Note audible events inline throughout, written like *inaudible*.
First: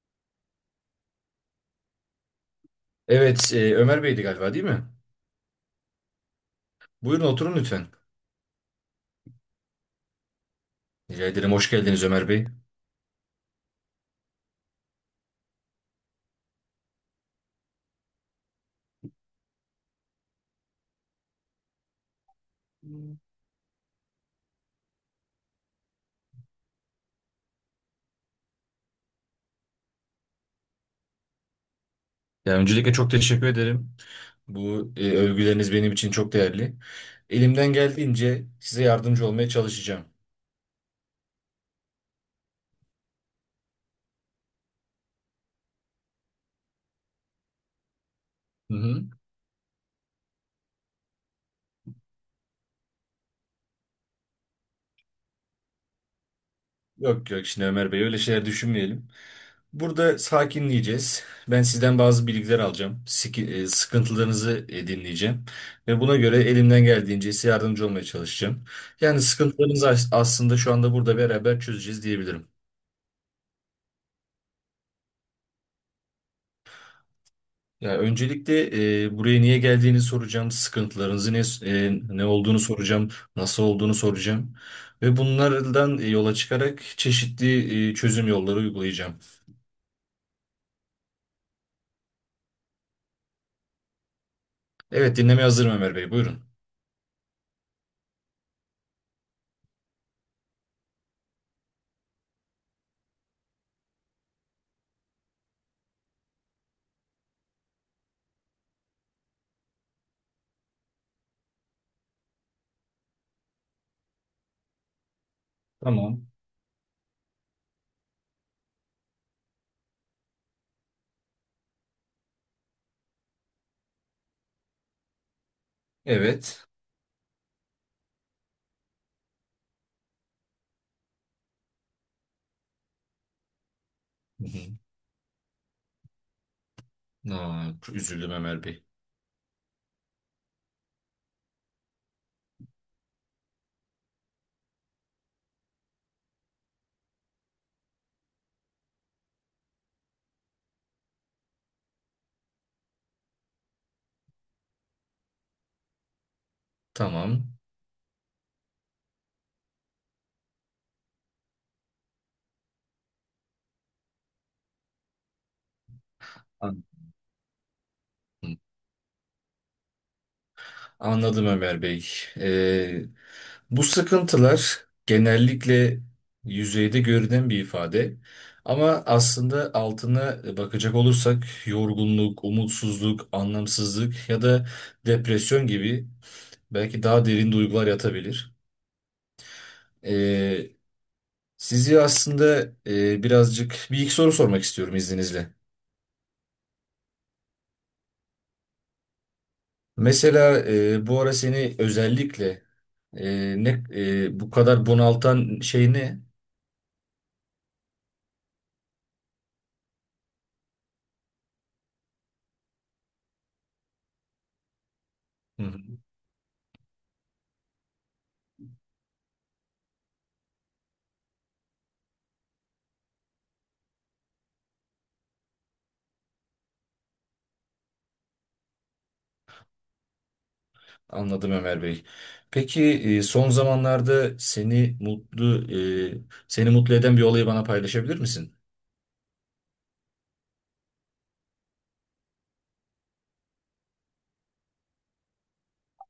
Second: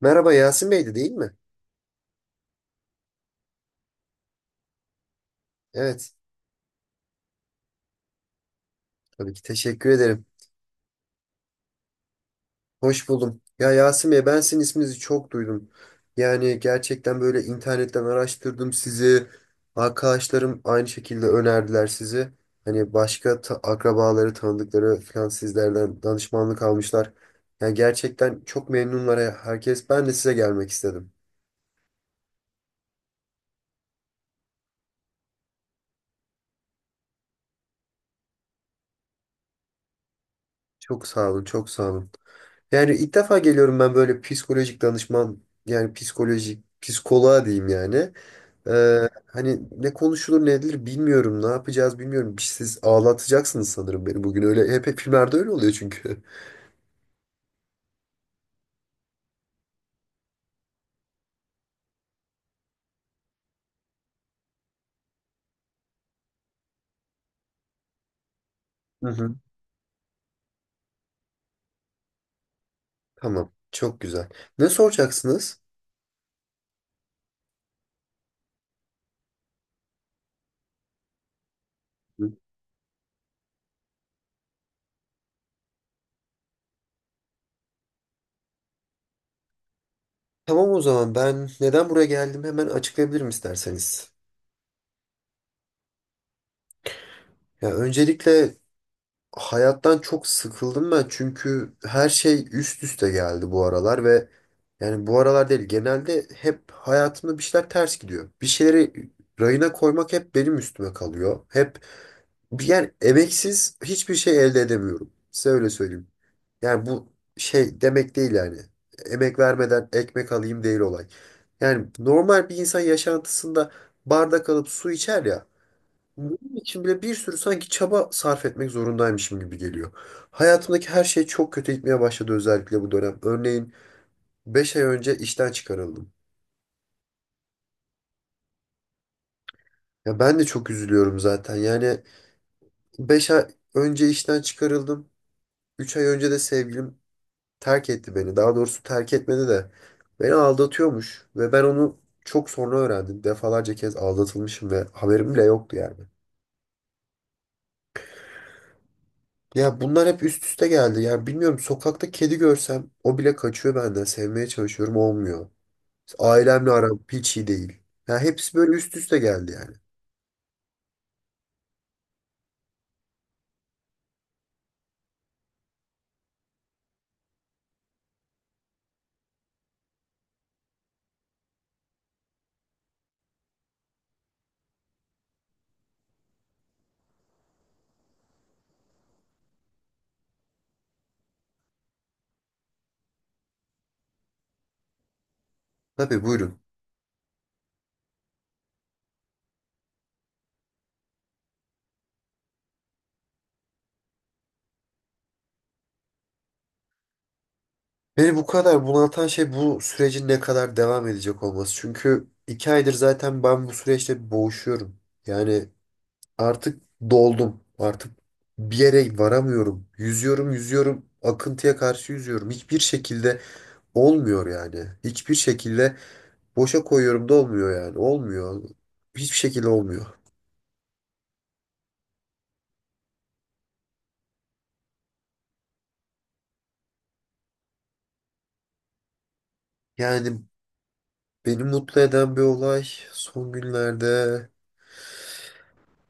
Merhaba Yasin Bey'di değil mi? Evet, Ömer Bey'di galiba değil mi? Evet. Buyurun oturun lütfen. Tabii ki teşekkür ederim. Rica ederim, hoş geldiniz Ömer Bey. Hoş buldum. Ya Yasin Bey, ben sizin isminizi çok duydum. Yani gerçekten böyle internetten araştırdım sizi. Arkadaşlarım aynı şekilde önerdiler sizi. Hani başka akrabaları, tanıdıkları falan sizlerden danışmanlık almışlar. Yani gerçekten çok memnunlar, herkes. Ben de size gelmek istedim. Ya, öncelikle çok teşekkür ederim. Bu övgüleriniz benim için çok değerli. Elimden geldiğince size yardımcı olmaya çalışacağım. Çok sağ olun, çok sağ olun. Yani ilk defa geliyorum ben böyle psikolojik danışman, yani psikolojik, psikoloğa diyeyim yani. Hı hı. Hani ne konuşulur ne edilir bilmiyorum. Ne yapacağız bilmiyorum. Siz ağlatacaksınız sanırım beni bugün. Öyle hep filmlerde öyle oluyor çünkü. Yok yok, şimdi Ömer Bey öyle şeyler düşünmeyelim. Burada sakinleyeceğiz. Ben sizden bazı bilgiler alacağım. Sıkıntılarınızı dinleyeceğim. Ve buna göre elimden geldiğince size yardımcı olmaya çalışacağım. *laughs* Hı Yani hı. sıkıntılarınızı aslında şu anda burada beraber çözeceğiz diyebilirim. Tamam. Çok güzel. Ne soracaksınız? Ya öncelikle buraya niye geldiğini soracağım, sıkıntılarınızı ne Hı. olduğunu soracağım, nasıl olduğunu soracağım ve bunlardan yola çıkarak çeşitli çözüm yolları uygulayacağım. Tamam, o zaman ben neden buraya geldim hemen açıklayabilirim isterseniz. Evet, dinlemeye hazırım Ömer Bey, buyurun. Ya öncelikle hayattan çok sıkıldım ben çünkü her şey üst üste geldi bu aralar ve yani bu aralar değil, genelde hep hayatımda bir şeyler ters gidiyor. Bir şeyleri rayına koymak hep benim üstüme kalıyor. Yani emeksiz hiçbir şey elde edemiyorum. Size öyle söyleyeyim. Tamam. Yani bu şey demek değil yani. Emek vermeden ekmek alayım değil olay. Yani normal bir insan yaşantısında bardak alıp su içer ya. Bunun Evet. için bile bir sürü sanki çaba sarf etmek zorundaymışım gibi geliyor. Hayatımdaki her şey çok kötü gitmeye başladı, özellikle bu dönem. Örneğin Hı 5 hı. ay önce işten çıkarıldım. Aa, üzüldüm Ömer Bey. Ya ben de çok üzülüyorum zaten. Yani 5 ay önce işten çıkarıldım. 3 ay önce de sevgilim terk etti beni. Daha doğrusu terk etmedi de beni aldatıyormuş ve ben onu çok sonra öğrendim. Defalarca kez aldatılmışım ve haberim bile yoktu yani. Tamam. Ya bunlar hep üst üste geldi. Yani bilmiyorum, sokakta kedi görsem o bile kaçıyor benden. Sevmeye çalışıyorum, olmuyor. Ailemle An- aram hiç iyi değil. Ya hepsi böyle üst üste geldi yani. Anladım Ömer Bey. Bu sıkıntılar genellikle yüzeyde görünen bir ifade, ama aslında altına bakacak olursak yorgunluk, umutsuzluk, anlamsızlık ya da depresyon gibi belki daha derin duygular yatabilir. Ee, sizi aslında birazcık bir iki soru sormak istiyorum izninizle. Tabii, buyurun. Mesela bu ara seni özellikle bu kadar bunaltan şey ne? Beni bu kadar bunaltan şey bu sürecin ne kadar devam edecek olması. Çünkü iki aydır zaten ben bu süreçte boğuşuyorum. Hı Yani hı. artık doldum. Artık bir yere varamıyorum. Yüzüyorum, yüzüyorum. Akıntıya karşı yüzüyorum. Hiçbir şekilde olmuyor yani. Hiçbir şekilde boşa koyuyorum da olmuyor yani. Olmuyor. Hiçbir şekilde olmuyor. Anladım Ömer Bey. Peki son zamanlarda seni e, seni mutlu eden bir olayı bana paylaşabilir misin? Yani beni mutlu eden bir olay son günlerde.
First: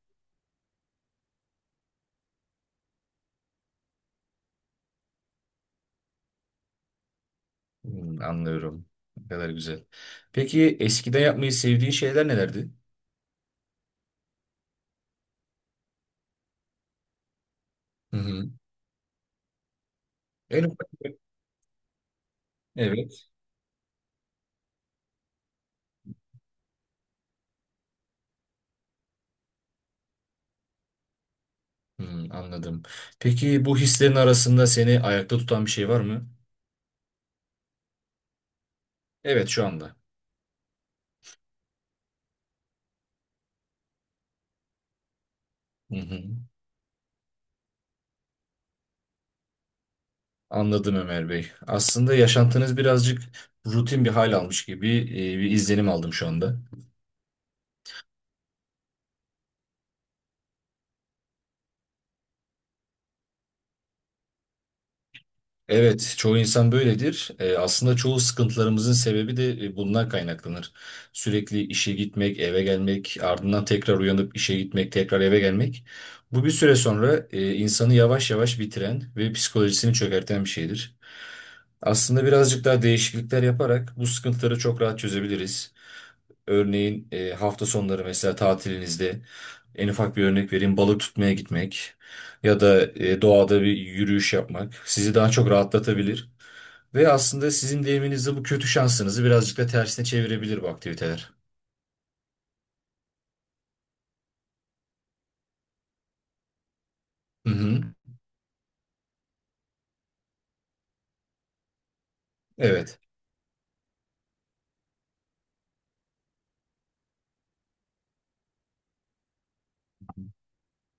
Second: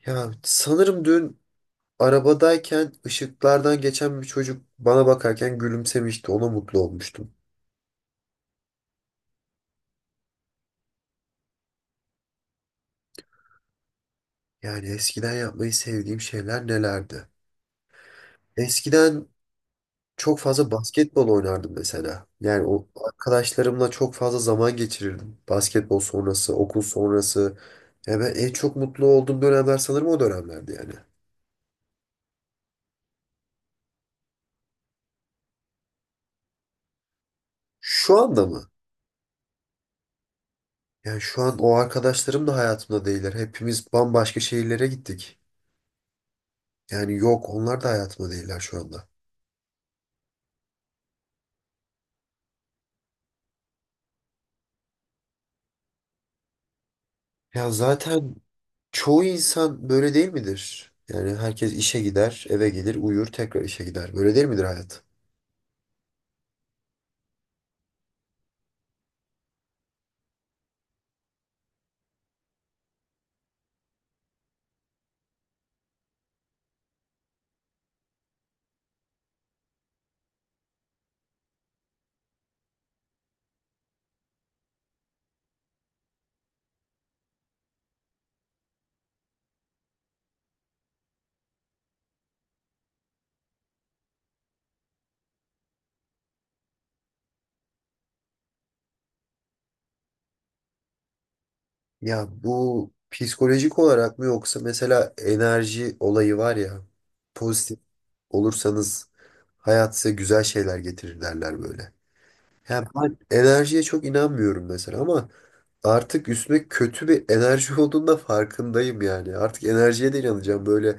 Ya sanırım dün arabadayken ışıklardan geçen bir çocuk bana bakarken gülümsemişti. Ona mutlu olmuştum. Hmm, anlıyorum. Ne kadar güzel. Peki eskiden yapmayı sevdiğin şeyler nelerdi? Yani eskiden yapmayı sevdiğim şeyler nelerdi? Hı hı. Eskiden çok En fazla ufak- basketbol oynardım mesela. Yani o Evet. arkadaşlarımla çok fazla zaman geçirirdim. Basketbol sonrası, okul sonrası. Ya ben en çok mutlu olduğum dönemler sanırım o dönemlerdi yani. Hmm, anladım. Peki bu hislerin arasında seni ayakta tutan bir şey var mı? Şu anda mı? Evet, şu anda. Yani şu an o arkadaşlarım da hayatımda değiller. Hepimiz bambaşka şehirlere gittik. Hı hı. Yani yok, onlar da hayatımda değiller şu anda. Anladım Ömer Bey. Aslında yaşantınız birazcık rutin bir hal almış gibi bir izlenim aldım şu anda. Ya zaten çoğu insan böyle değil midir? Yani herkes işe gider, eve gelir, uyur, tekrar işe gider. Böyle değil midir hayat? Evet, çoğu insan böyledir. Aslında çoğu sıkıntılarımızın sebebi de bundan kaynaklanır. Sürekli işe gitmek, eve gelmek, ardından tekrar uyanıp işe gitmek, tekrar eve gelmek. Bu bir süre sonra insanı yavaş yavaş bitiren ve psikolojisini çökerten bir şeydir. Aslında birazcık daha değişiklikler yaparak bu sıkıntıları çok rahat çözebiliriz. Örneğin hafta sonları, mesela tatilinizde, en ufak bir örnek vereyim, balık tutmaya gitmek ya da doğada bir yürüyüş yapmak sizi daha çok rahatlatabilir ve aslında sizin deyiminizde bu kötü şansınızı birazcık da tersine çevirebilir bu aktiviteler. Ya bu psikolojik olarak mı yoksa mesela enerji olayı var ya, Hı pozitif hı. olursanız hayat size güzel şeyler getirir derler böyle. Ya Evet. ben enerjiye çok inanmıyorum mesela ama artık üstüme kötü bir enerji *laughs* olduğunda farkındayım yani. Artık enerjiye de inanacağım, böyle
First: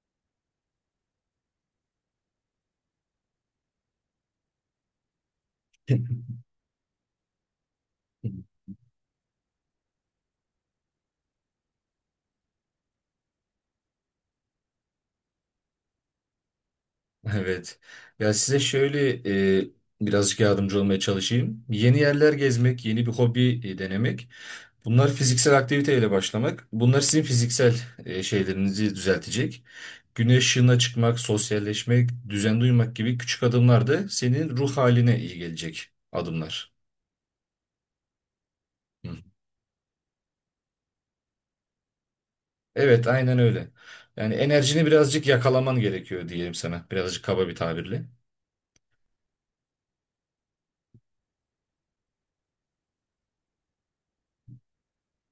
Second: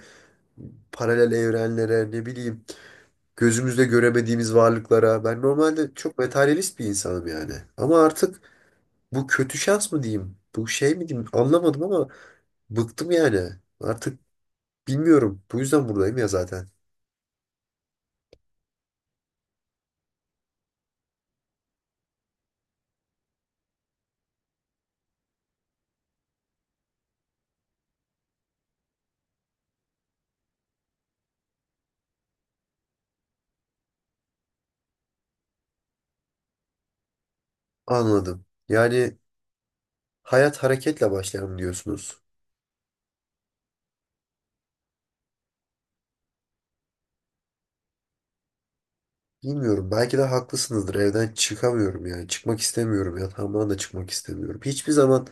paralel evrenlere, ne bileyim, gözümüzle göremediğimiz varlıklara. Ben normalde çok *laughs* materyalist bir insanım yani. Ama artık bu kötü şans mı diyeyim? Bu şey mi diyeyim? Anlamadım ama bıktım yani. Artık bilmiyorum. Bu yüzden buradayım ya zaten. Evet. Ya size şöyle e, birazcık yardımcı olmaya çalışayım. Yeni yerler gezmek, yeni bir hobi denemek. Bunlar fiziksel aktiviteyle başlamak. Bunlar sizin fiziksel şeylerinizi düzeltecek. Güneş ışığına çıkmak, sosyalleşmek, düzen duymak gibi küçük adımlar da senin ruh haline iyi gelecek adımlar. Anladım. Hı. Yani hayat hareketle başlar mı diyorsunuz? Evet, aynen öyle. Yani enerjini birazcık yakalaman gerekiyor diyelim sana. Birazcık kaba bir tabirle. Bilmiyorum. Belki de haklısınızdır. Evden çıkamıyorum yani. Çıkmak istemiyorum. Yatağımdan da çıkmak istemiyorum. Hiçbir zaman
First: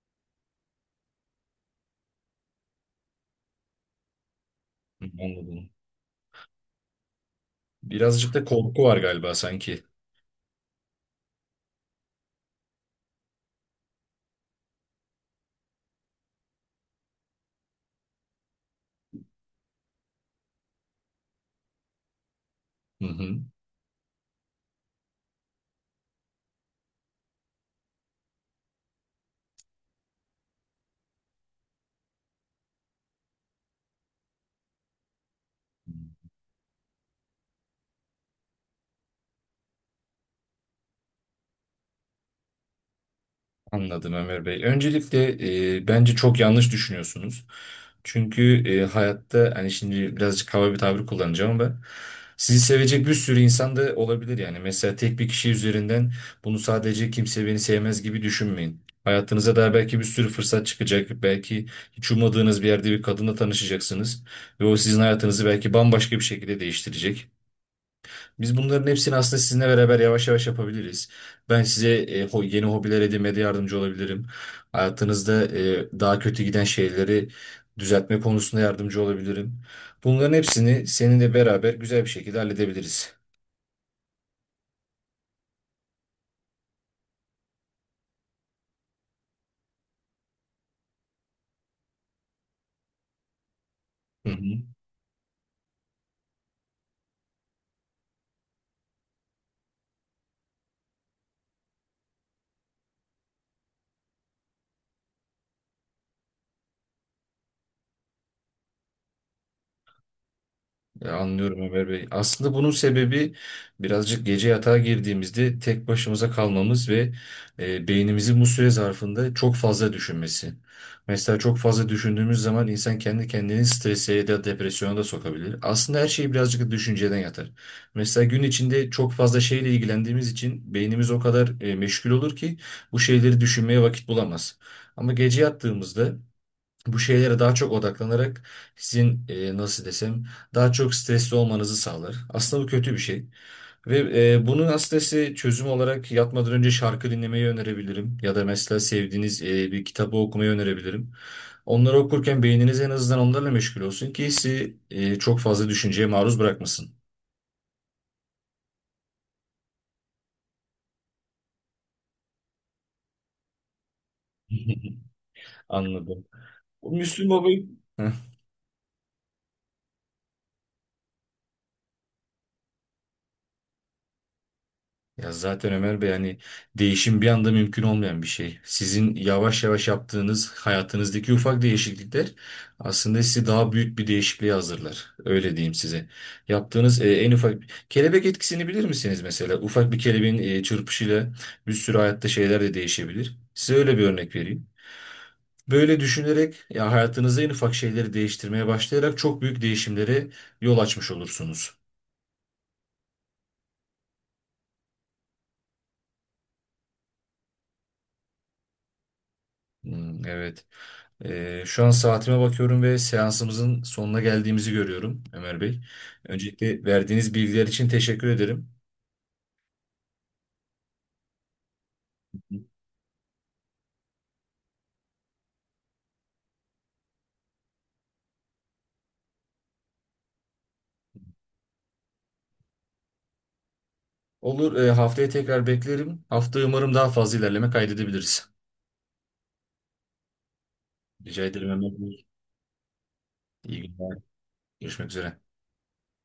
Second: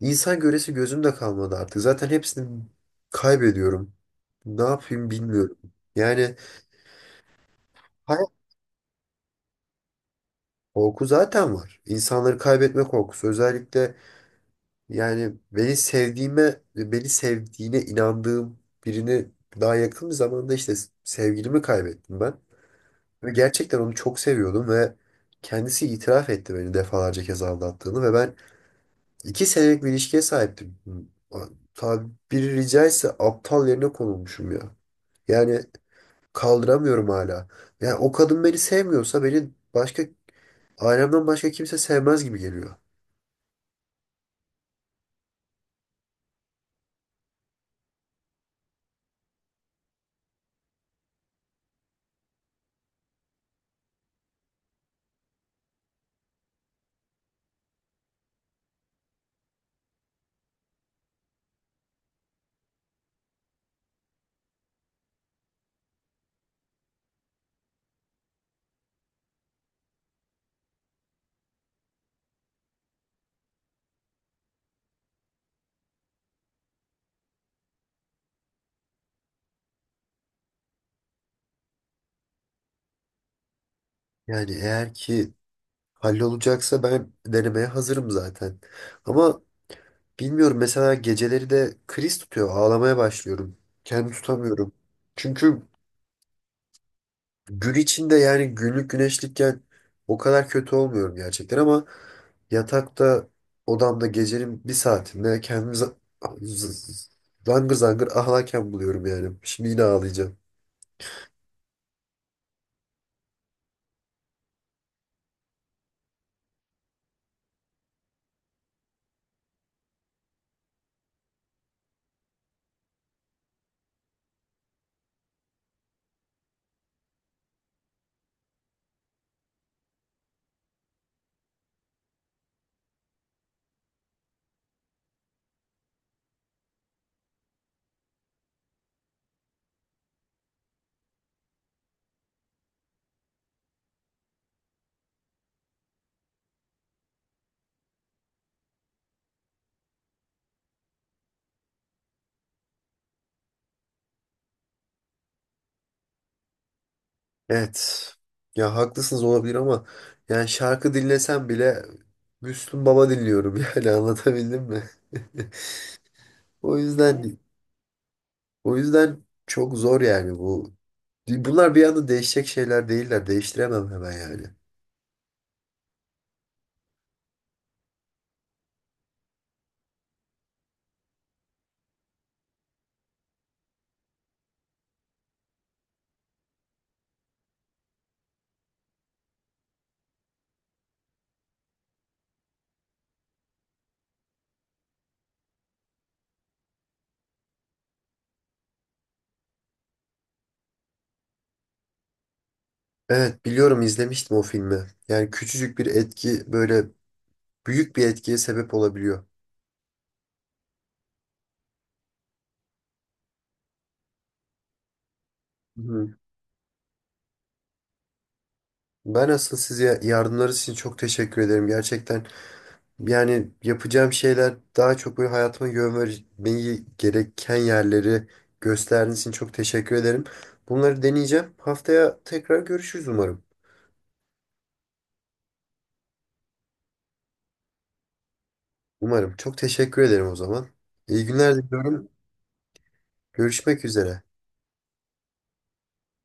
insan göresi gözümde kalmadı artık. Zaten hepsini kaybediyorum. Ne Hı, yapayım bilmiyorum. anladım. Yani hayat Birazcık da korku var galiba sanki. korku zaten var. İnsanları kaybetme korkusu. Özellikle, yani beni sevdiğime, beni sevdiğine inandığım birini daha yakın bir zamanda işte sevgilimi kaybettim ben. Hı Ve hı. gerçekten onu çok seviyordum ve kendisi itiraf etti beni defalarca kez aldattığını ve ben iki senelik bir ilişkiye sahiptim. Tabiri caizse aptal yerine konulmuşum ya. Yani kaldıramıyorum hala. Yani o kadın beni sevmiyorsa beni ailemden başka kimse sevmez gibi geliyor. Anladım Ömer Bey. Öncelikle bence çok yanlış düşünüyorsunuz. Çünkü hayatta, hani şimdi birazcık hava bir tabir kullanacağım ama, sizi sevecek bir sürü insan da olabilir yani. Mesela tek bir kişi üzerinden bunu sadece kimse beni sevmez gibi düşünmeyin. Hayatınıza daha belki bir sürü fırsat çıkacak. Belki hiç ummadığınız bir yerde bir kadınla tanışacaksınız. Ve o sizin hayatınızı belki bambaşka bir şekilde değiştirecek. Biz bunların hepsini aslında sizinle beraber yavaş yavaş yapabiliriz. Ben size yeni hobiler edinmede yardımcı olabilirim. Hayatınızda daha kötü giden şeyleri düzeltme konusunda yardımcı olabilirim. Bunların hepsini seninle beraber güzel bir şekilde halledebiliriz. Yani eğer ki hallolacaksa ben denemeye hazırım zaten. Ama bilmiyorum, mesela geceleri de kriz tutuyor. Ağlamaya başlıyorum. Kendimi Hı hı. tutamıyorum. Çünkü gün içinde yani günlük güneşlikken o kadar kötü olmuyorum gerçekten ama yatakta odamda gecenin bir saatinde kendimi z- z- zangır zangır ağlarken buluyorum yani. Şimdi yine ağlayacağım. Ya anlıyorum Ömer Bey. Aslında bunun sebebi birazcık gece yatağa girdiğimizde tek başımıza kalmamız ve beynimizin bu süre zarfında çok fazla düşünmesi. Mesela çok fazla düşündüğümüz zaman insan kendi kendini strese ya da depresyona da sokabilir. Aslında her şey birazcık da düşünceden yatar. Mesela gün içinde çok fazla şeyle ilgilendiğimiz için beynimiz o kadar meşgul olur ki bu şeyleri düşünmeye vakit bulamaz. Ama gece yattığımızda bu şeylere daha çok odaklanarak sizin, nasıl desem, daha çok stresli olmanızı sağlar. Aslında bu kötü bir şey. Ve bunun aslında size çözüm olarak yatmadan önce şarkı dinlemeyi önerebilirim. Ya da mesela sevdiğiniz bir kitabı okumayı önerebilirim. Onları okurken beyniniz en azından onlarla meşgul olsun ki sizi çok fazla düşünceye maruz bırakmasın. Evet. Ya haklısınız olabilir ama yani şarkı dinlesem bile Müslüm Baba dinliyorum *laughs* yani anlatabildim mi? *laughs* *laughs* Anladım. O Bu Müslüm yüzden Baba... *laughs* o yüzden çok zor yani bu. Bunlar bir anda değişecek şeyler değiller. Değiştiremem hemen yani. Ya zaten Ömer Bey, hani değişim bir anda mümkün olmayan bir şey. Sizin yavaş yavaş yaptığınız hayatınızdaki ufak değişiklikler aslında sizi daha büyük bir değişikliğe hazırlar. Öyle diyeyim size. Yaptığınız en ufak... Kelebek etkisini bilir misiniz mesela? Ufak bir kelebeğin çırpışıyla bir sürü hayatta şeyler de değişebilir. Size öyle bir örnek vereyim. Böyle düşünerek ya hayatınızda en ufak şeyleri değiştirmeye başlayarak çok büyük değişimlere yol açmış olursunuz. Evet, biliyorum, izlemiştim o filmi. Yani küçücük bir etki böyle büyük bir etkiye sebep olabiliyor. Hmm, evet. Şu an saatime bakıyorum ve seansımızın sonuna geldiğimizi görüyorum Ömer Bey. Hı. Öncelikle verdiğiniz bilgiler için teşekkür ederim. Ben asıl size yardımlarınız için çok teşekkür ederim. Gerçekten yani yapacağım şeyler daha çok böyle hayatıma yön vermeyi gereken yerleri gösterdiğiniz için çok teşekkür ederim. Bunları deneyeceğim. Haftaya tekrar görüşürüz umarım. Olur, haftaya tekrar beklerim. Hafta umarım daha fazla ilerleme kaydedebiliriz. Umarım. Çok teşekkür ederim o zaman. İyi Rica günler ederim Ömer diliyorum. Bey. İyi Görüşmek günler. üzere. Görüşmek üzere.